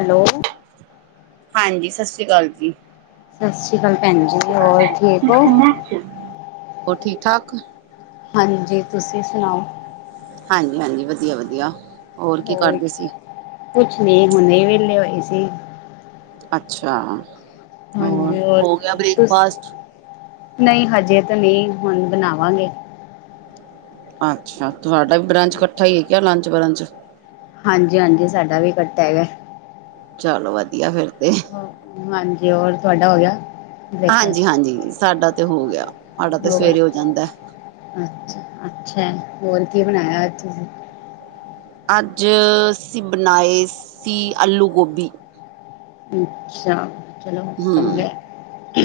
Hello ਹਾਂਜੀ, ਸਤਿ ਸ੍ਰੀ ਅਕਾਲ ਜੀ। ਸਤਿ ਸ਼੍ਰੀ ਅਕਾਲ ਭੈਣ ਸਤਿ ਜੀ ਸ਼੍ਰੀ ਹੋਰ ਅਕਾਲ ਠੀਕ ਹੋ ਭੈਣ ਜੀ, ਹੋਰ ਠੀਕ ਠਾਕ? ਹਾਂਜੀ, ਤੁਸੀਂ ਸੁਣਾਓ। ਹਾਂਜੀ-ਹਾਂਜੀ, ਵਧੀਆ-ਵਧੀਆ। ਕੀ ਹੋਰ ਕਰਦੇ ਸੀ? ਕੁਛ ਨੀ, ਹੁਣੇ ਹੀ ਵੇਹਲੇ ਹੋਈ ਸੀ। ਅੱਛਾ, ਹੋਰ ਹੋ ਗਿਆ ਤੁਸ ਬ੍ਰੇਕਫਾਸਟ? ਨਹੀਂ ਹਜੇ ਤੇ ਨਹੀਂ, ਹੁਣ ਬਣਾਵਾਂਗੇ। ਅੱਛਾ, ਤੁਹਾਡਾ ਵੀ ਬਰੰਚ ਇਕੱਠਾ ਹੀ ਹੈਗਾ, ਲੰਚ ਬਰੰਚ? ਹਾਂਜੀ-ਹਾਂਜੀ, ਸਾਡਾ ਵੀ ਕੱਠਾ ਹੈਗਾ ਹੈ। ਚਲੋ ਵਧੀਆ ਫੇਰ ਤੇ। ਹਾਂਜੀ ਹੋਰ ਤੁਹਾਡਾ ਹੋ ਗਿਆ? ਬ੍ਰੇਕਫਾਸਟ ਹਾਂਜੀ-ਹਾਂਜੀ, ਸਾਡਾ ਤੇ ਹੋ ਗਿਆ, ਸਾਡਾ ਤੇ ਸਵੇਰੇ ਹੋ ਜਾਂਦਾ ਹੈ। ਅੱਛਾ-ਅੱਛਾ ਹੈ, ਹੋਰ ਕੀ ਬਣਾਇਆ ਤੁਸੀਂ? ਅੱਜ ਅਸੀਂ ਬਣਾਏ ਸੀ ਆਲੂ ਗੋਭੀ। ਅੱਛਾ ਚਲੋ ਹੂ, ਚੰਗਾ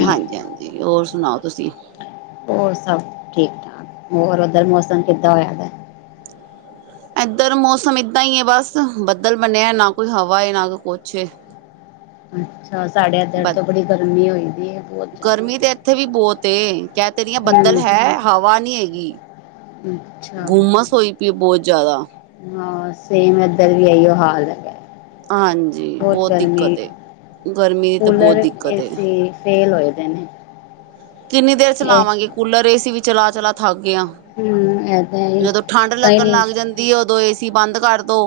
ਹਾਂਜੀ ਹਾਂਜੀ, ਹੋਰ ਸੁਣਾਓ ਤੁਸੀਂ? ਹੋਰ ਸਭ ਠੀਕ ਠਾਕ, ਹੋਰ ਓਧਰ ਮੌਸਮ ਕਿੱਦਾਂ ਹੋਯਾ ਦਾ ਹੈ? ਇੱਧਰ ਮੌਸਮ ਇੱਦਾਂ ਹੀ ਹੈ ਬਸ, ਬੱਦਲ ਬਣਿਆ, ਨਾ ਕੋਈ ਹਵਾ ਏ ਨਾ ਕੋਈ ਕੁਛ ਹੇ। ਅੱਛਾ, ਸਾਢੇ ਇਧਰ ਬ ਤੋਂ ਬੜੀ ਗਰਮੀ ਹੋਈ ਦੀ ਹੈ। ਬਹੁਤ ਜ਼ਿਆਦਾ ਗਰਮੀ ਤੇ ਇੱਥੇ ਵੀ ਬਹੁਤ ਏ, ਕਹਿ ਤੇ ਰੀਆਂ, ਬੱਦਲ ਹੂੰ ਹੈ ਹਵਾ ਨੀ ਹੈਗੀ। ਅੱਛਾ ਗੁੰਮਸ ਹੋਈ ਪਈ ਐ, ਬਹੁਤ ਜ਼ਿਆਦਾ। ਹਾਂ, ਸੇਮ ਏਧਰ ਵੀ ਇਹੀਓ ਹਾਲ ਹੈ। ਹਾਂਜੀ ਬਹੁਤ ਗਰਮੀ, ਦਿੱਕਤ ਏ। ਗਰਮੀ ਦੀ ਤਾਂ ਬਹੁਤ ਕੂਲਰ, ਦਿੱਕਤ ਏ। ਏਸੀ ਫੇਲ ਹੋਏ ਦੇ ਨੇ। ਕਿੰਨੀ ਦੇਰ ਇਹ ਚਲਾਵਾਂਗੇ ਕੂਲਰ, ਏ ਸੀ, ਵੀ ਚਲਾ, ਚਲਾ ਥੱਕ ਗਏ ਆ। ਹੂੰ ਇਹ ਤਾਂ ਹੈ ਹੀ। ਜਦੋਂ ਠੰਢ ਲੱਗਣ ਕਈ ਲੱਗ ਜਾਂਦੀ ਉਦੋਂ, ਏ ਸੀ ਬੰਦ ਕਰਦੋ।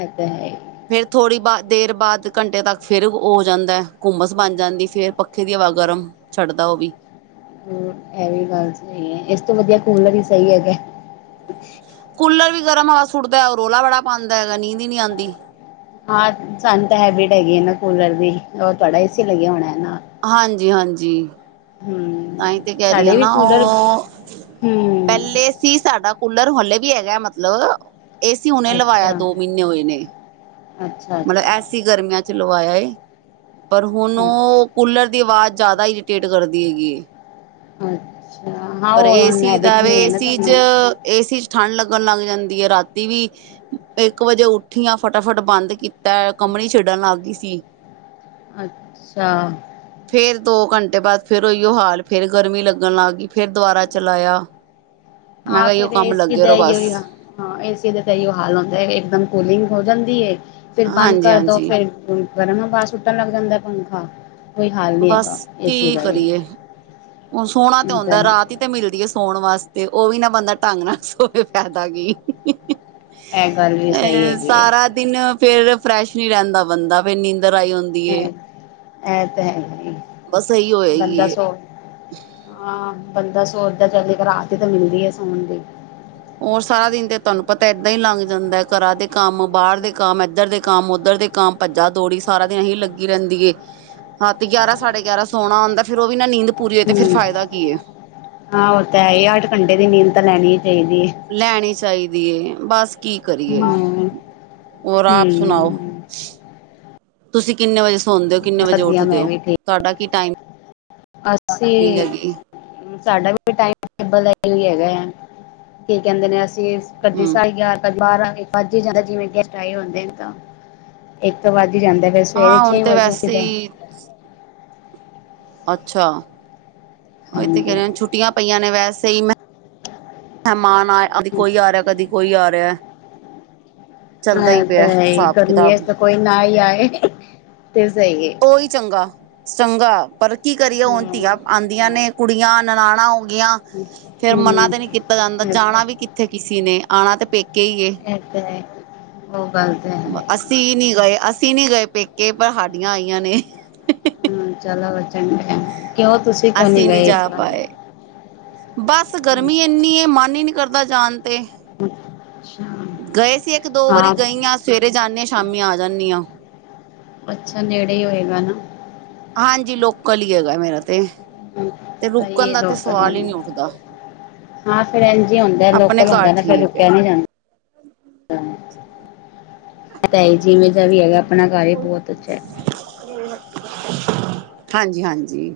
ਐ ਤੇ ਹੈ ਈ ਫੇਰ ਥੋੜ੍ਹੀ ਬਾ ਦੇਰ ਬਾਅਦ ਘੰਟੇ ਤੱਕ, ਫੇਰ ੳਹ ਹੋ ਜਾਂਦੈ, ਘੁੰਮਸ ਬਣ ਜਾਂਦੀ ਫਿਰ ਪ ਪੱਖੇ ਦੀ ਹਵਾ ਗਰਮ, ਛੱਡਦਾ ਉਹ ਵੀ ਇਹ ਵੀ ਗੱਲ ਸਹੀ ਏ, ਇਸ ਤੋਂ ਵਧੀਆ ਕੂਲਰ ਹੀ ਸਹੀ ਹੈਗੈ। [unintelligible] ਕੂਲਰ ਵੀ ਗਰਮ ਹਵਾ ਸੁੱਟਦਾ ਹੈ, ਰੋਲਾ ਬੜਾ ਪਾਉਦਾ ਹੈਗਾ, ਨੀਂਦ ਹੀ ਨਹੀਂ ਆਂਦੀ। ਹਾਂ ਸੰਨ ਤਾਂ ਹੈਬਿਟ ਹੈਗੀ ਹੈ ਨਾ ਕੂਲਰ ਦੀ, ਉਹ ਤੁਹਾਡਾ ਏ ਸੀ ਲੱਗਿਆ ਹੋਣਾ ਨਾਲ। ਹਾਂਜੀ-ਹਾਂਜੀ, ਤਾਂਹੀ ਤੇ ਹੂੰ ਕਹਿ ਰਹੀ ਹਾਂ ਸਾਡੇ ਵੀ ਨਾ ਕੂਲਰ ਉਹ ਹੂੰ ਪਹਿਲੇ ਸੀ ਸਾਡਾ ਕੂਲਰ, ਹਾਲੇ ਵੀ ਹੈਗਾ ਮਤਲਬ ਏ ਸੀ ਹੁਨੇ ਲਵਾਇਆ, ਦੋ ਮਹੀਨੇ ਹੋਏ ਨੇ। ਅੱਛਾ-ਅੱਛਾ। ਏ ਸੀ ਗਰਮੀਆਂ ਚ ਲਵਾਇਆ ਹੇ, ਪਰ ਹੁਣ ਅ ਉਹ ਕੂਲਰ ਦੀ ਆਵਾਜ਼ ਜ਼ਿਆਦਾ ਇਰੀਟੇਟ ਕਰਦੀ ਹੈਗੀ ਹੇ। ਅੱਛਾ ਹਾਂ ਪਰ ਉਹ ਹੁਣ ਏਸੀ ਦਾ ਹੈਬਿਟ ਵੇ, ਨਹੀਂ ਹੈ ਨਾ ਏਸੀ ਚ ਤੁਹਾਨੂੰ ਏ ਸੀ ਚ ਠੰਢ ਲੱਗਣ ਲੱਗ ਜਾਂਦੀ ਹੈ, ਰਾਤੀ ਵੀ, ਇੱਕ ਵਜੇ ਉੱਠੀ ਆਂ ਫਟਾਫਟ ਬੰਦ ਤਾਂ ਕਮਣੀ ਛਿਡਣ ਲੱਗ ਗਈ ਸੀ। ਅੱਛਾ ਫੇਰ ਦੋ ਘੰਟੇ ਬਾਅਦ ਫਿਰ ਉਹੀਓ ਹਾਲ। ਫੇਰ ਗਰਮੀ ਲੱਗਣ ਲੱਗ ਗਈ, ਫੇਰ ਦੁਬਾਰਾ ਚਲਾਇਆ। ਮੈਂ ਹਾਂ, ਕਿਹਾ ਇਹੀਓ ਫਿਰ ਕੰਮ ਇਸੇ ਲੱਗੇ ਰਹੋ ਬਸ ਦਾਈ ਆ। ਹਾਂ ਏਸੀ ਦੇ ਤਾਂ ਅਇਔ ਹਾਲ ਹੁੰਦੇ ਇਕਦਮ ਕੂਲਿੰਗ ਹੋ ਜਾਂਦੀ ਏ ਫਿਰ ਬੰਦ ਹਾਂਜੀ ਕਰ ਦਿਓ ਹਾਂਜੀ ਫਿਰ। ਗਰਮ ਹਵਾ ਸੁੱਟਣ ਲੱਗ ਜਾਂਦਾ ਪੰਖਾ। ਕੋਈ ਹਾਲ ਨਹੀਂ ਬਸ ਹੈਗਾ ਏਸੀ ਕੀ ਦਾ ਵੀ ਕਰੀਏ ਹੁਣ ਸੋਹਣਾ ਤੇ ਹੁੰਦਾ। ਇੰਟਰਨੈਟ ਰਾਤ ਹੀ- ਤੇ ਮਿਲਦੀ ਏ ਸੋਣ ਵਾਸਤੇ ਉਹ ਵੀ ਨਾ ਬੰਦਾ ਢੰਗ ਨਾਲ ਸੋਏ ਫਾਇਦਾ ਕੀ। ਇਹ ਗੱਲ ਵੀ ਸਹੀ ਅ ਹੈਗੀ ਹੈ ਸਾਰਾ ਦਿਨ ਫਿਰ ਫਰੈਸ਼ ਨਹੀਂ ਰਹਿੰਦਾ ਬੰਦਾ ਫੇਰ ਨੀਂਦਰ ਆਈ ਹੁੰਦੀ। ਏ। ਫਿਰ, ਇਹ ਤੇ ਹੈ ਹੀ ਬਸ ਇਹੀ ਬੰਦਾ ਹੋਏਗੀ ਸੋ। ਹਾਂ, ਬੰਦਾ ਸੋਚਦਾ ਚਲ ਇਕ ਰਾਤ ਹੀ ਤੇ ਮਿਲਦੀ ਹੈ ਸੋਣ ਦੀ। ਹੋਰ ਸਾਰਾ ਦਿਨ ਤੇ ਤੁਹਾਨੂੰ ਪਤੈ ਇੱਦਾਂ ਹੀ ਲੰਘ ਜਾਂਦੈ ਘਰਾਂ ਦੇ ਕੰਮ, ਬਾਹਰ ਦੇ ਕੰਮ, ਇੱਧਰ ਦੇ ਕੰਮ, ਉੱਧਰ ਦੇ ਕੰਮ। ਕੰਮ ਭੱਜਾ ਦੌੜੀ ਸਾਰਾ ਦਿਨ ਇਹੀ ਲੱਗੀ ਰਹਿੰਦੀ ਏ। ਹੱਦ ਗਿਆਰਾਂ ਸਾਢੇ ਗਿਆਰਾਂ ਸੋਹਣਾ ਹੁੰਦਾ ਫੇਰ ਉਹ ਵੀ ਨਾ ਨੀਂਦ ਪੂਰੀ ਹੋਵੇ ਤੇ ਫਿਰ ਹੂੰ ਫਾਇਦਾ ਕੀ ਏ। ਹਾਂ ਉਹ ਤੇ ਹੈ ਹੀ, ਅੱਠ ਘੰਟੇ ਦੀ ਨੀਂਦ ਤਾਂ ਲੈਣੀ ਹੀ ਚਾਹੀਦੀ ਏ। ਲੈਣੀ ਚਾਹੀਦੀ ਏ ਬਸ ਕੀ ਕਰੀਏ। ਹਮ ਹੋਰ, ਆਪ ਸੁਣਾਓ? ਹਮ ਤੁਸੀਂ ਕਿੰਨੇ ਵਜੇ ਸੌਂਦੇ ਹੋ ਕਿੰਨੇ ਬਸ ਵਜੇ ਵਧੀਆ ਉੱਠਦੇ ਮੈਂ ਹੋ ਵੀ ਤੁਹਾਡਾ ਕੀ ਟਾਈਮ। ਠੀਕ ਸਾਡਾ ਵੀ ਕੋਈ ਟਾਈਮ ਟੇਬਲ ਦਾ ਇਹ ਹੀ ਹੈਗਾ ਆ ਕੀ ਕਹਿੰਦੇ ਨੇ। ੇ ਕਦੇ ਹਮ ਸਾਈ ਯ [unintelligible] ਬਾਰ੍ਹਾਂ ਤਾ ਵੱਜ ਹੀ ਜਾਂਦਾ ਜਿਵੇਂ ਗੈਸਟ ਆਏ ਹੁੰਦੇ ਨੇ ਤਾਂ ਇੱਕ ਤੇ ਵੱਜ ਹੀ ਜਾਂਦੈ। ਫਿਰ ਸਵੇਰੇ ਹਾਂ ਹੁਣ ਛੇ ਤੇ ਵਜੇ ਵੈਸੇ ੳਠਦੇ। ਹੀ ਅੱਛਾ, ਉਹੀ ਤੇ ਕਹਿ ਹਾਂਜੀ ਰਹੇ ਛੁੱਟੀਆਂ ਪਈਆਂ ਨੇ ਵੈਸੇ ਹੀ। ਮੈਂ ਮਹਿਮਾਨ ਆਏ ਕਦੀ ਕੋਈ ਆ ਰਿਹਾ, ਕਦੀ ਕੋਈ ਆ ਰਿਹਾ। ਹਾਂ ਚੱਲਦਾ ਹੀ ਇਹ ਤਾਂ ਪਿਆ ਹੈ ਹੀ, ਹਿਸਾਬ ਗਰਮਿਆਂ ਚ ਕਿਤਾਬ ਤੇ ਕੋਈ ਨਾ ਹੀ ਆਏ ਤੇ ਸਹੀ ਏ। ਉਹੀ ਚੰਗਾ, ਚੰਗਾ ਪਰ ਕੀ ਕਰੀਏ ਹੁਣ ਹਮ ਧੀਆਂ। ਆਉਂਦੀਆਂ ਨੇ ਕੁੜੀਆਂ ਨਨਾਣਾਂ ਹੋ ਗਈਆਂ ਫੇਰ ਮਨਾ ਤੇ ਨਹੀਂ ਕੀਤਾ ਜਾਂਦਾ ਹਮ ਜਾਣਾ ਵੀ ਕਿੱਥੇ। ਕਿੱਥੇ ਕਿਸੇ ਨੇ ਆਣਾ ਤੇ ਪੇਕੇ ਹੀ ਏ। ਇਹ ਤੇ ਹੈ ਉਹ ਗੱਲ ਤੇ ਹੈ ਅਸੀਂ ਨਹੀਂ ਗਏ, ਅਸੀਂ ਨਹੀਂ ਗਏ ਪੇਕੇ ਪਰ ਸਾਡੀਆਂ ਆਈਆਂ ਨੇ। ਹਮ ਚਲੋ ਚੰਗਾ, ਕਿਉਂ ਤੁਸੀਂ ਕਿਉਂ ਨੀ ਅਸੀਂ ਨਹੀਂ ਗਏ ਇਸ ਜਾ ਵਾਰ। ਪਾਏ ਬਸ ਗਰਮੀ ਇੰਨੀ ਏ, ਮਨ ਹੀ ਨਹੀਂ ਕਰਦਾ ਜਾਣ ਤੇ। ਹਮ। ਗਏ ਸੀ ਇੱਕ, ਦੋ ਵਾਰੀ ਗਈ ਆ, ਸਵੇਰੇ ਜਾਣੇ ਆ, ਸ਼ਾਮੀ ਆ ਜਾਣੀ ਆ। ਅੱਛਾ, ਨੇੜੇ ਈ ਹੋਏਗਾ ਨਾ। ਹਾਂਜੀ, ਲੋਕਲ ਈ ਹੈਗਾ ਮੇਰਾ ਤੇ। ਤੇ ਸਹੀ ਰੁਕਣ ਏ ਦਾ ਤੇ ਲੋਕਲ ਸਵਾਲ ਹੀ ਵੀ। ਨਹੀਂ ਉੱਠਦਾ ਹਾਂ ਫੇਰ ਇੰਜ ਹੁੰਦਾ ਆਪਣੇ ਲੋਕਲ ਘਰ ਹੁੰਦਾ ਨਾ, ਫਿਰ ਠੀਕ ਹੈ ਰੁਕਿਆ ਨੀ ਜਾਂਦਾ। ਹ [inaudible] ਐ ਤਾਂ ਹੈ ਹੀ, ਜਿਵੇਂ ਜਿਹਾ ਵੀ ਹੈਗਾ ਆਪਣਾ ਘਰ ਹੀ ਬਹੁਤ ਅੱਛੈ। ਹਾਂਜੀ, ਹਾਂਜੀ।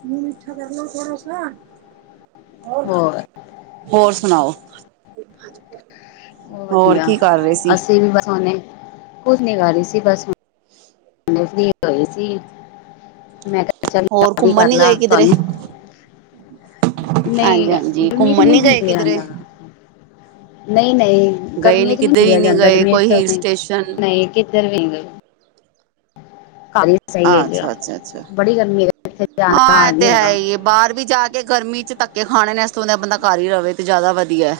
ਤੁ ਝਗਰ ਲੋ ਥੋੜਾ ਸਾ [unintelligible] ਹੋਰ ਹੋਰ ਸੁਣਾਓ? ਬਹੁ ਹੋਰ ਵਧੀਆ, ਕੀ ਕਰ ਰਹੇ ਸੀ? ਅਸੀਂ ਵੀ ਬਸ ਹੁਨੇ ਕੁਛ ਨੀ ਕਰ ਰਹੀ ਸੀ ਬਸ ਥਸ ਫਰੀ ਹੋਏ ਸੀ। ਮੈਂ ਕਿਹਾ ਚਲ ਹੋਰ ਯਾਦ ਹੀ ਘੁੰਮਣ ਕਰ ਨੀ ਲਾ ਗਏ ਕਿਧਰੇ? ਤੁਹਾਨੂੰ। ਨਹੀਂ, ਹਾਂਜੀ-ਹਾਂਜੀ ਗਰਮੀ ਚ ਘੁੰਮਣ ਨਹੀ ਨੀ ਗਏ ਨਿਕਲਿਆ ਕਿਧਰੇ? ਜਾਂਦਾ। ਨਹੀਂ, ਨਹੀਂ ਗਏ ਗਰਮੀਆਂ ਨੀ ਚ ਨਹੀਂ ਕਿਤੇ ਵੀ ਨਿਕਲਿਆ ਨੀ ਜਾਂਦਾ। ਗਏ ਗਰਮੀਆਂ ਚ ਕੋਈ ਤਾਂ ਹਿਲ ਸਟੇਸ਼ਨ ਨਹੀਂ- ਦੇਰਵੀ ਗ [unintelligible] ਖ [unintelligible] ਅੱਛਾ, ਅੱਛਾ, ਅੱਛਾ ਇੱਥੇ ਜਾਣ ਦਾ ਹਾਂ ਇਹ ਹਾਲ ਤੇ ਨਹੀਂ ਹੈਗਾ ਹੈ ਹੀ ਏ। ਬਾਹਰ ਵੀ ਜਾ ਕੇ ਗਰਮੀ 'ਚ ਧੱਕੇ ਖਾਣੇ ਨੇ ਇਸ ਤੋਂ ਵਧੀਆ ਬੰਦਾ ਘਰ ਹੀ ਰਵੇ ਤਾਂ ਜ਼ਿਆਦਾ ਵਧੀਆ।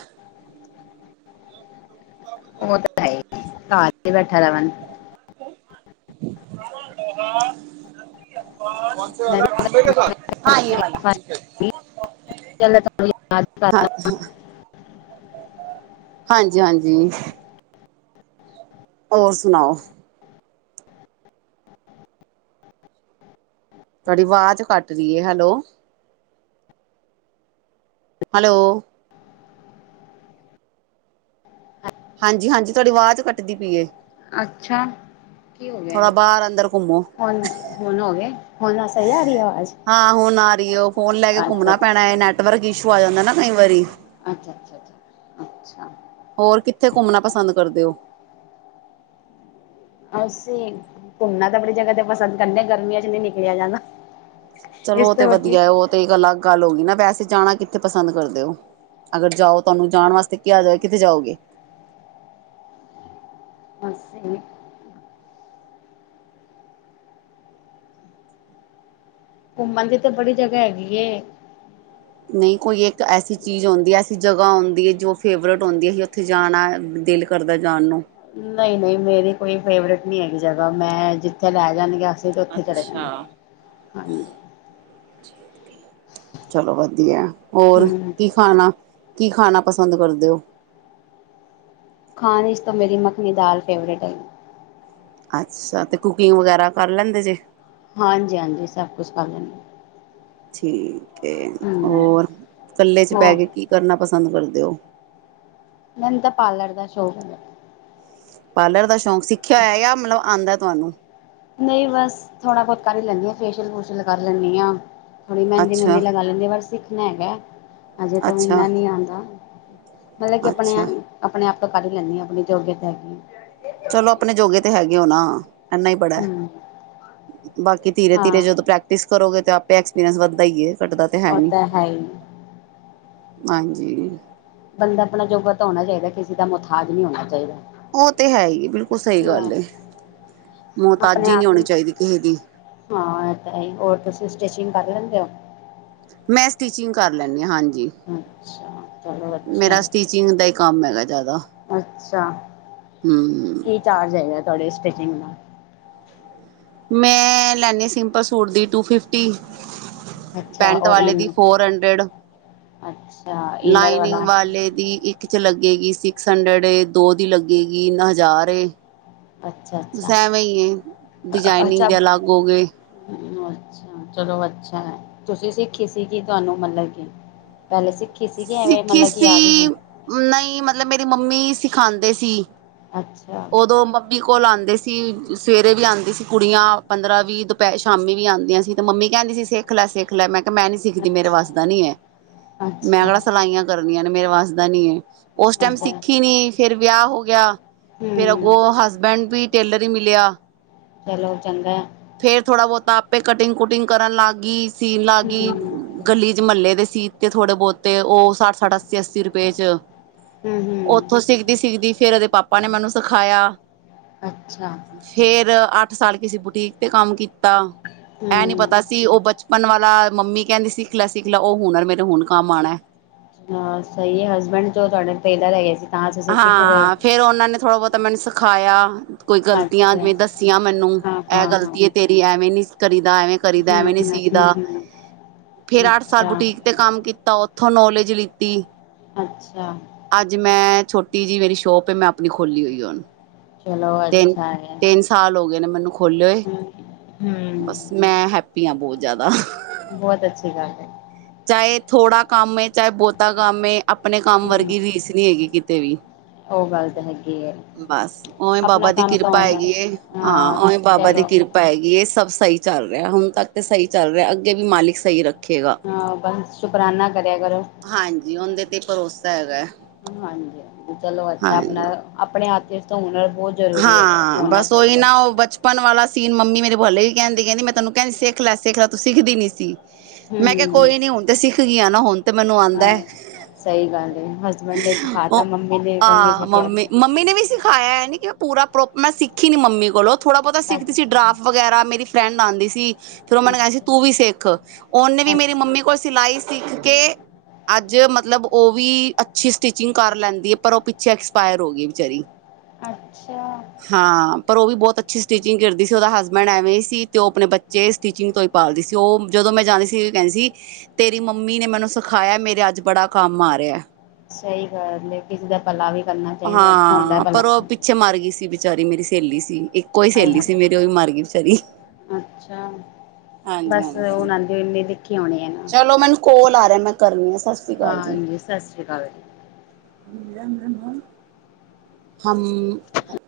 ਉਹ ਤੇ ਹੈ ਈ, ਘਰ ਤੇ ਬੈਠਾ ਰਵਣ। [unintelligible] [inaudible] ਕੋਨ ਸੇ ਮੈਂ ਵਾਲਾ ਵੀ ਖੰਬੇ ਕੇ ਸਾਥ, ਹਾਂ ਯੇ ਵਾਲਾ। ਪਹਿਲਾਂ ਤੁਹਾਨੂੰ ਯਾਦ ਹਾਂ, ਕਰ ਹਾਂ, ਹਾਂਜੀ-ਹਾਂਜੀ। ਹੋਰ ਸੁਨਾਓ? ਤੁਆਡੀ ਵਾਜ਼ ਕੱਟ ਰੀ ਏ, ਹੈਲੋ, ਹੈਲੋ। ਹਾਂਜੀ-ਹਾਂਜੀ, ਤੁਆਡੀ ਵਾਜ਼ ਕੱਟਦੀ ਪੀ ਏ। ਅੱਛਾ, ਕੀ ਹੋ ਗਿਆ ਥੋੜਾ ਬਾਹਰ ਅੰਦਰ ਘੁੰਮੋ। ਹੁਨ ਹੁਣ ਹੋ ਗਿਆ। ਹਾਂ ਹੁਨ ਆ ਰਹੀ ਏ, ਫੋਨ ਲੈ ਕੇ ਅੱਛਾ ਘੁੰਮਣਾ ਪੈਣਾ ਐ ਨੈੱਟ ਵਰਕ ਈਸ਼ੂ ਆ ਜਾਂਦਾ ਨਾ ਕਈ ਵਾਰੀ। ਅੱਛਾ, ਅੱਛਾ, ਅੱਛ, ਅੱਛਾ। ਹੋਰ ਕਿੱਥੇ ਘੁੰਮਨਾ ਪਸੰਦ ਕਰਦੇ ਓ? ਅਸੀਂ ਘੁੰਮਨਾ ਤਾਂ ਬੜੀ ਜਗਾ ਤੇ ਪਸੰਦ ਕਰਦੇ ਆ, ਗਰਮੀਆਂ ਚ ਨਈ ਨਿਕਲਿਆ ਜਾਂਦਾ। ਚਲੋ ਇਸ ਉਹ ਤੇ ਤੋਂ ਵਧੀਆਂ ਵਧੀਆ ਉਹ ਤੇ ਇੱਕ ਅਲੱਗ ਗੱਲ ਹੋ ਗਈ ਨਾ ਵੈਸੇ ਜਾਣਾ ਕਿੱਥੇ ਪਸੰਦ ਕਰਦੇ ਓ। ਅਗਰ ਜਾਓ ਤੁਹਾਨੂੰ ਜਾਣ ਵਾਸਤੇ ਕਿਹਾ ਜਾਵੇ ਕਿੱਥੇ ਜਾਓਗੇ? ਬਸ ਏਹੀ ਘੁੰਮਨ ਦੀ ਤੇ ਬੜੀ ਜਗਾ ਹੈਗੀ ਏ। ਨਹੀਂ ਕੋਈ ਇੱਕ ਐਸੀ ਚੀਜ਼‌ ਹੋਂਦੀ ਐ, ਐਸੀ ਜਗਾ ਹੋਂਦੀ ਏ ਜੋ ਫੇਵਰੇਟ ਹੋਦੀ ਏ ਉੱਥੇ ਜਾਣਾ ਦਿਲ ਕਰਦਾ ਜਾਨ ਨੂੰ। ਨਹੀ-ਨਹੀ, ਮੇਰੀ ਕੋਈ ਫੇਵਰੇਟ ਨੀ ਹੈਗੀ ਜਗਾ, ਮੈਂ ਜਿੱਥੇ ਲੈ ਜਾਨਗੇ ਅਸ ਸੀ ਉੱਥੇ ਚਲੇ ਜਾਣੇ ਅੱਛਾ ਹਾਂਜੀ। ਚਲੋ ਵਧੀਆ, ਹੋਰ ਹੂੰ ਕੀ ਖਾਣਾ। ਕੀ ਖਾਣਾ ਪਸੰਦ ਕਰਦੇ ਓ? ਖਾਣ ਇਚ ਤੇ ਮੇਰੀ ਮੱਖਣੀ ਦਾਲ ਫੇਵਰੇਟ ਏ। ਅੱਛਾ ਤੇ ਕੁਕਿੰਗ ਵਗੈਰਾ ਕਰ ਲੈਂਦੇ ਜੇ। ਹਾਂਜੀ-ਹਾਂਜੀ ਸਭ ਕੁਛ ਕਰ ਲੈਨੇ ਆ। ਠੀਕ ਏ ਹੂੰ ਹੋਰ ਕੱਲੇ ਚ ਬੈਹ ਹੋਰ ਕੇ ਕੀ ਕਰਨਾ ਪਸੰਦ ਕਰਦੇ ਓ? ਮੈਨ ਤਾਂ ਪਾਰਲਰ ਦਾ ਸ਼ੋਕ ਹੈਗਾ। ਪਾਰਲਰ ਦਾ ਸ਼ੌਂਕ ਸਿੱਖਿਆ ਹੋਇਆ ਯਾ ਮਤਲਬ ਆਂਦਾ ਤੁਹਾਨੂੰ। ਨਹੀਂ ਬਸ ਥੋੜਾ-ਬਹੁਤ ਕਰ ਈ ਲੈਂਦੀ ਹਾਂ। ਫੇਸ਼ੀਅਲ- ਫੁਸ਼ਲ ਕਰ ਲੈਂਨੀ ਆ। ਥੋੜ੍ਹੀ ਮਹਿੰਦੀ-ਮੁਨਦੀ ਅੱਛਾ ਲਗਾ ਲੈਂਦੀ ਆ ਬਸ ਸਿਖਨਾ ਹੇਗਾ। ਅਜੇ ਤੋਂ ਅੱਛਾ ਇਨਾ ਨੀ ਆਉਂਦਾ ਮਤਲਬ ਕਿ ਆਪਣੇ ਅੱਛਾ ਆਪਣੇ ਆਪ ਤੋਂ ਕਰ ਲੈਂਨੀ ਆ ਇੰਨੇ ਜੋਗੀ ਤਾ ਹੈਗੀ। ਚਲੋ ਅਪਨੇ ਜੋਗੇ ਤੇ ਹੈਗੇ ੳ ਨਾ। ਏਨਾਂ ਹੀ ਬੜਾ ਹੂੰ ਬਾਕੀ ਧੀਰੇ, ਧੀਰੇ ਹਾਂ ਜਦੋਂ ਪ੍ਰੈਕ ਕਰੋਗੇ ਤਾਂ, ਆਪੇ ਐਕਸਪੀਰੀਅਸ ਵੱਧਦਾ ਹੀ ਏ ਘੱਟਦਾ ਤੇ ਹੈ ਉਹ ਨੀ। ਤਾਂ ਹੀ ਹਾਂਜੀ। ਬੰਦਾ ਅਪਣੇ ਜੋਗਾ ਤਾਂ ਹੋਣਾ ਚਾਈਦਾ, ਕਿਸੇ ਦਾ ਮੁਥਾਜ ਨੀ ਹੋਣਾ ਚਾਹੀਦਾ। ਉਹ ਤੇ ਹੈ ਈ ਏ ਬਿਲਕੁਲ ਸਈ ਹਾਂ ਗੱਲ ਏ, ਆਪਣੇ ਮੁਹਤਾਜ਼ੀ ਨਹੀਂ ਆਪ ਹੋਣੀ ਨੂੰ ਚਾਈਦੀ ਕਿਸੇ ਦੀ। ਹਾਂ, ਇਹ ਤਾਂ ਹੈ ਹੀ ਹੋਰ ਤੁਸੀਂ ਸਟਿਚਿੰਗ ਕਰ ਲੈਂਦੇ ਓ? ਮੈਂ ਸਟਿਚਿੰਗ ਕਰ ਲੈਨੀ ਆ, ਹਾਂਜੀ। ਅੱਛਾ ਚਲੋ ਅੱਛਾ ਮੇਰਾ ਹੈ। ਸਟੀਚਿੰਗ ਦਾ ਈ ਕੰਮ ਹੈਗਾ ਜੈਦਾ। ਅੱਛਾ ਹੂੰ। ਕੀ ਚਾਰਜ ਹੈਗਾ ਤੁਆਡੀ ਸਟਿਚਿੰਗ ਦਾ? ਮੈਂ ਲੈਨੀ ਆ ਸਿੰਪਲ ਸੂਟ ਦੀ ਟੂ ਫਿਫ ਟੀ, ਅੱਛਾ ਪੈਂਟ ਔਰ ਵਾਲੇ ਦੀ ਇਨ ਫੋਰ ਹੰਡਰਡ ਅੱਛਾ। ਇਨਰ ਲਾਈਨਿੰਗ ਵਾਲਾ ਵਾਲੇ ਦੀ ਇੱਕ ਚ ਲੱਗੇਗੀ ਸਿਕਸ ਹੰਡਰਡ ਏ, ਦੋ ਦੀ ਲੱਗੇਗੀ ਹਜ਼ਾਰ ਏ। ਅੱਛਾ ਬਸ ਅੱਛਾ ਐਵੇ ਈ ਏ, ਡਿਜਾਇਨਿੰਗ ਦੇ ਅਲੱਗ ਹੋ ਗਏ। ਮ ਅੱਛਾ, ਚਲੋ ਅੱਛਾ, ਤੁਸੀਂ ਸਿੱਖੀ ਸੀ ਕਿ ਤੁਆਨੂੰ ਮਤਲਬ ਕੀ ਪੈਲੇ ਸਿੱਖੀ ਸੀਗੀ ਐਵੇਂ ਮਤਲਬ ਕੀ ਆ ਗੀ ਸੀ। ਨਹੀਂ ਮਤਲਬ, ਮੇਰੀ ਮੰਮੀ ਸਿਖਾਉਂਦੇ ਸੀ। ਅੱਛਾ ਉਦੋਂ ਦੀ ਕੋਲ ਆਉਂਦੇ ਸੀ। ਸਵੇਰੇ ਵੀ ਆਉਂਦੀ ਸੀ, ਕੁੜੀਆਂ ਪੰਦਰਾਂ ਵੀਹ ਦੁਪਹਿਰ, ਸ਼ਾਮੀ ਵੀ ਆਉਂਦੀਆਂ ਸੀ। ਤੇ ਮੰਮੀ ਕਹਿੰਦੀ ਸੀ ਸਿੱਖ ਲੈ, ਸਿੱਖ ਲੈ, ਮੈਂ ਕਿਹਾ ਮੈਂ ਨਹੀਂ ਸਿੱਖਦੀ, ਮੇਰੇ ਅੱਛਾ ਵਸ ਦਾ ਨਹੀਂ ਹੈ। ਮੈਂ ਕਿੜਾ ਅੱਛਾ ਸਿਲਾਈਆਂ ਕਰਨੀਆਂ ਨੇ ਮੇਰੇ ਵੱਸਦਾ ਨੀ ਏ ਉਸ ਟਾਈਮ ਸਿੱਖੀ ਹੂੰ ਨੀ ਫੇਰ ਵਿਆਹ ਹੋ ਗਿਆ ਫੇਰ ਅੱਗੋਂ ਹਸਬੈਂਡ ਵੀ ਟੇਲਰ ਹੀ ਮਿਲਿਆ। ਚਲੋ ਚੰਗਾ ਐ। ਫੇਰ, ਥੋੜ੍ਹਾ ਬਹੁਤ ਆਪ ਪੇ ਕਟਿੰਗ ਕੁਟਿੰਗ ਕਰਨ ਲੱਗ ਗੀ ਸੀਨ ਲੱਗ ਹੂੰ ਗਈ ਹੂੰ ਗਲੀ ਚ ਮਹੱਲੇ ਦੇ ਸੀ ਤੇ ਥੋੜੇ ਬਹੁਤੇ ਉਹ ਸੱਠ ਸੱਠ ਅੱਸੀ ਅੱਸੀ ਰੁਪਏ ਚ ਉਹ ਹੂੰ ਉੱਥੋਂ ਸਿੱਖਦੀ ਸਿੱਖਦੀ ਫਿਰ ਉਹਦੇ ਪਾਪਾ ਨੇ ਮੈਨੂੰ ਸਿਖਾਇਆ। ਅੱਛਾ ਫੇਰ ਅੱਠ ਸਾਲ ਕਿਸੇ ਬੁਟੀਕ ਤੇ ਕੰਮ ਕੀਤਾ। ਇਹ ਨੀ ਪਤਾ ਤਾਂ ਹੂੰ ਸੀ ਉਹ ਬਚਪਨ ਵਾਲਾ ਮੰਮੀ ਕਹਿੰਦੀ ਸੀ। ਸਿੱਖ ਲੈ, ਸਿੱਖ ਲੈ, ਉਹ ਹੁਨਰ ਮੇਰੇ ਹੁਣ ਕੰਮ ਆਉਣਾ। ਹਾਂ ਸਹੀ ਹੈ। ਹਸਬੈਂਡ ਜੋ ਤੁਹਾਡੇ ਟੇਲਰ ਹੈਗੇ ਸੀ। ਤਾਂ ਤੁਸੀਂ ਸਿੱਖ ਗਏ ਹਾਂ, ਫੇਰ ਉਹਨਾਂ ਨੇ ਥੋੜ੍ਹਾ ਬਹੁਤਾ ਮੈਨੂੰ ਸਿਖਾਇਆ। ਕੋਈ ਗਲਤੀਆਂ ਅੱਛਾ ਜਿਵੇਂ ਦੱਸੀਆਂ ਮੈਨੂੰ ਹਾਂ ਇਹ ਹਾਂ ਹਾਂ ਗਲਤੀ ਤੇਰੀ ਐਵੇਂ ਨੀ ਕਰੀਦਾ ਐਵੇਂ- ਕਰੀ ਦਾ ਹੂੰ ਐਵੇਂ ਨੀ ਹੂੰ ਹੂੰ ਸੀਦਾ ਹੂੰ ਫੇਰ ਅੱਠ ਸਾਲ ਅੱਛਾ ਬੁਟੀਕ ਤੇ ਕੰਮ ਕੀਤਾ ਉੱਥੋਂ ਨੌਲੇਜ ਲਿੱਤੀ। ਅੱਛਾ ਅੱਜ ਮੈਂ ਛੋਟੀ ਜਿਹੀ ਮੇਰੀ ਸ਼ੋਪ ਏ, ਮੈਂ ਆਪਣੀ ਖੋਲੀ ਹੋਈ ਹੁਨ। ਚਲੋ ਅੱਛਾ ਹੈ। ਸਾਲ ਹੋ ਗਏ ਨੇ ਮੈਨੂੰ ਖੋਲੇ ਹੋਏ। ਹੂੰ ਹੂੰ ਬਸ ਮੈਂ ਹੈਪੀ ਹਾਂ ਬਹੁਤ ਜ਼ਿਆਦਾ। ਬਹੁਤ ਅੱਛੀ ਗੱਲ ਹੈ। ਚਾਹੇ ਥੋੜ੍ਹਾ ਕੰਮ ਏ, ਚਾਹੇ ਬਹੁਤਾ ਕੰਮ ਏ, ਆਪਣੇ ਕੰਮ ਹੂੰ ਵਰਗੀ ਰੀਸ ਨਹੀਂ ਹੈਗੀ ਕਿਤੇ ਵੀ ਉਹ ਗੱਲ ਤਾਂ ਹੈਗੀ ਹੈ ਬਸ ਓਏ ਬਾਬਾ ਆਪਣਾ ਦੀ ਕੰਮ ਤਾਂ ਕਿਰਪਾ ਹੋਣਾ ਹੈਗੀ ਹਾਂ ਓਏ ਬਾਬਾ ਦੀ ਕਿਰਪਾ ਹੈਗੀ ਏ ਸਭ ਸਹੀ ਚੱਲ ਰਿਹਾ, ਹੁਣ ਤੱਕ ਤਾਂ ਸਹੀ ਚੱਲ ਰਿਹਾ, ਅੱਗੇ ਵੀ ਮਾਲਿਕ ਸਹੀ ਰੱਖੇਗਾ। ਹਾ ਬਸ ਸ਼ੁਕਰਾਨਾ ਕਰਿਆ ਕਰੋ। ਹਾਂਜੀ ਉਹਦੇ ਤੇ ਭਰੋਸਾ ਹੈਗਾ ਐ। ਹਾਂਜੀ ਹਾਂਜੀ ਚਲੋ ਅੱਛਾ ਆਪਣਾ ਆਪਣੇ ਹੱਥ ਵਿੱਚ ਤੋਂ ਹੁਨਰ ਬਹੁਤ ਜ਼ਰੂਰੀ ਹੈਗਾ ਹਾਂ ਹੋਣਾ ਬਸ ਉਓਹੀ ਚਾਹੀਦਾ। ਨਾ ਉਹ ਬਚ ਪਨ ਵਾਲਾ ਸੀਨ ਮੰਮੀ ਮੇਰੇ ਭਲੇ ਹੀ ਕਹਿੰਦੀ ਕਹਿੰਦੀ ਮੈਂ ਤੈਨੂੰ ਕਹਿੰਦੀ ਸਿੱਖ ਲੈ ਸਿੱਖ ਲੇ ਤੂੰ ਸਿੱਖਦੀ ਨੀ ਸੀ ਮੈਂ ਕਿਹਾ ਹੂੰ ਕੋਈ ਨੀ ਹੁਣ ਤੇ ਸਿੱਖ ਗਈਆਂ ਨਾ ਹੁਣ ਤੇ ਮੈਨੂੰ ਆਉਂਦਾ ਹਾਂ ਹੈ ਸਹੀ ਗੱਲ ਏ ਹਸਬੈਂਡ ਨੇ ਸਿਖਾ ਤਾ ਉਹ ਮੰਮੀ ਨੇ ਕੋਲ ਨਹੀਂ ਆਹ ਸਿੱਖਿਆ। ਮੰਮੀ ਮੰਮੀ ਨੇ ਵੀ ਸਿਖਾਇਆ ਹੈ ਨ ਕਿੈਂ ਪੂਰਾ ਪ੍ਰੋਪ ਮੈਂ ਸਿੱਖੀ ਨ ਮੰਮੀ ਕੋਲੋਂ ਥੋੜਾ ਬਹੁਤਾ ਸਿੱਖਦੀ ਸੀ ਅੱਛਾ ਡਰਾਫਟ ਵਗੈਰਾ ਮੇਰੀ ਫਰੈਂਡ ਆਉਂਦੀ ਸੀ। ਫਿਰ ਉਹਨਾਂ ਨੇ ਕਿਹਾ ਸੀ ਅੱਛਾ ਤੂੰ ਵੀ ਸਿੱਖ ਉਹਨੇ ਵੀ ਮੇਰੀ ਮੰਮੀ ਅੱਛਾ ਕੋਲ ਸਿਲਾਈ ਸਿੱਖ ਕੇ ਅੱਜ ਮਤਲਬ ਉਹ ਵੀ ਅੱਛੀ ਸਟਿਚਿੰਗ ਕਰ ਲੈਂਦੀ ਹੈ ਪਰ ਉਹ ਪਿੱਛੇ ਐਕਸਪਾਇਰ ਹੋ ਗਈ ਵਿਚਾਰੀ ਅੱਛਾ ਹਾਂ ਪਰ ਉਹ ਵੀ ਬਹੁਤ ਅੱਛੀ ਸਟੀਿਚਿੰਗ ਕਰਦੀ ਸੀ ਉਹਦਾ ਹਸਬੈਂਡ ਐਵੇਂ ਹੀ ਸੀ, ਤੇ ਉਹ ਆਪਣੇ ਬੱਚੇ ਸਟੀਿਚਿੰਗ ਤੋਂ ਹੀ ਪਾਲਦੀ ਸੀ। ਉਹ ਜਦੋਂ ਮੈਂ ਜਾਂਦੀ ਸੀ, ਉਹ ਕਹਿੰਦੀ ਸੀ ਤੇਰੀ ਮੰਮੀ ਨੇ ਮੈਨੂੰ ਸਿਖਾਇਆ ਮੇਰੇ ਅੱਜ ਬੜਾ ਕੰਮ ਆ ਰਿਹਾ ਹੈ। ਸਹੀ ਗੱਲ ਹੈ ਕਿਸੇ ਦਾ ਭਲਾ ਵੀ ਕਰਨਾ ਚਾਹੀਦਾ ਅੱਛਾ ਹੁੰਦਾ ਹਾਂ ਭਲਾ ਪਰ ਉਹ ਪਿੱਛੇ ਮਰ ਗਈ ਸੀ ਬਚਾਰੀ, ਮੇਰੀ ਸਹੇਲੀ ਸੀ ਇੱਕੋ ਹੀ ਆਏ ਹਾਏ ਸਹੇਲੀ ਸੀ, ਹਾਏ, ਮੇਰੇ ਉਹ ਵੀ ਮਰ ਗਈ ਬਚਾਰੀ। ਅੱਛਾ ਬਸ ਹਾਂਜੀ ਉਨਾਦੇ ਇਨੇ ਲਿਖੇ ਹੋਣੇ ਨਾ ਚਲੋ ਮੈਨੂੰ ਕੋਲ ਆ ਰਿਹਾ ਮੈਂ ਕਰਨੀ ਆ ਸਤਿ ਸ੍ਰੀ ਅਕਾਲ ਜੀ ਹਾਂਜੀ ਸਤਿ ਸ਼੍ਰੀ ਅਕਾਲ। [unintelligible]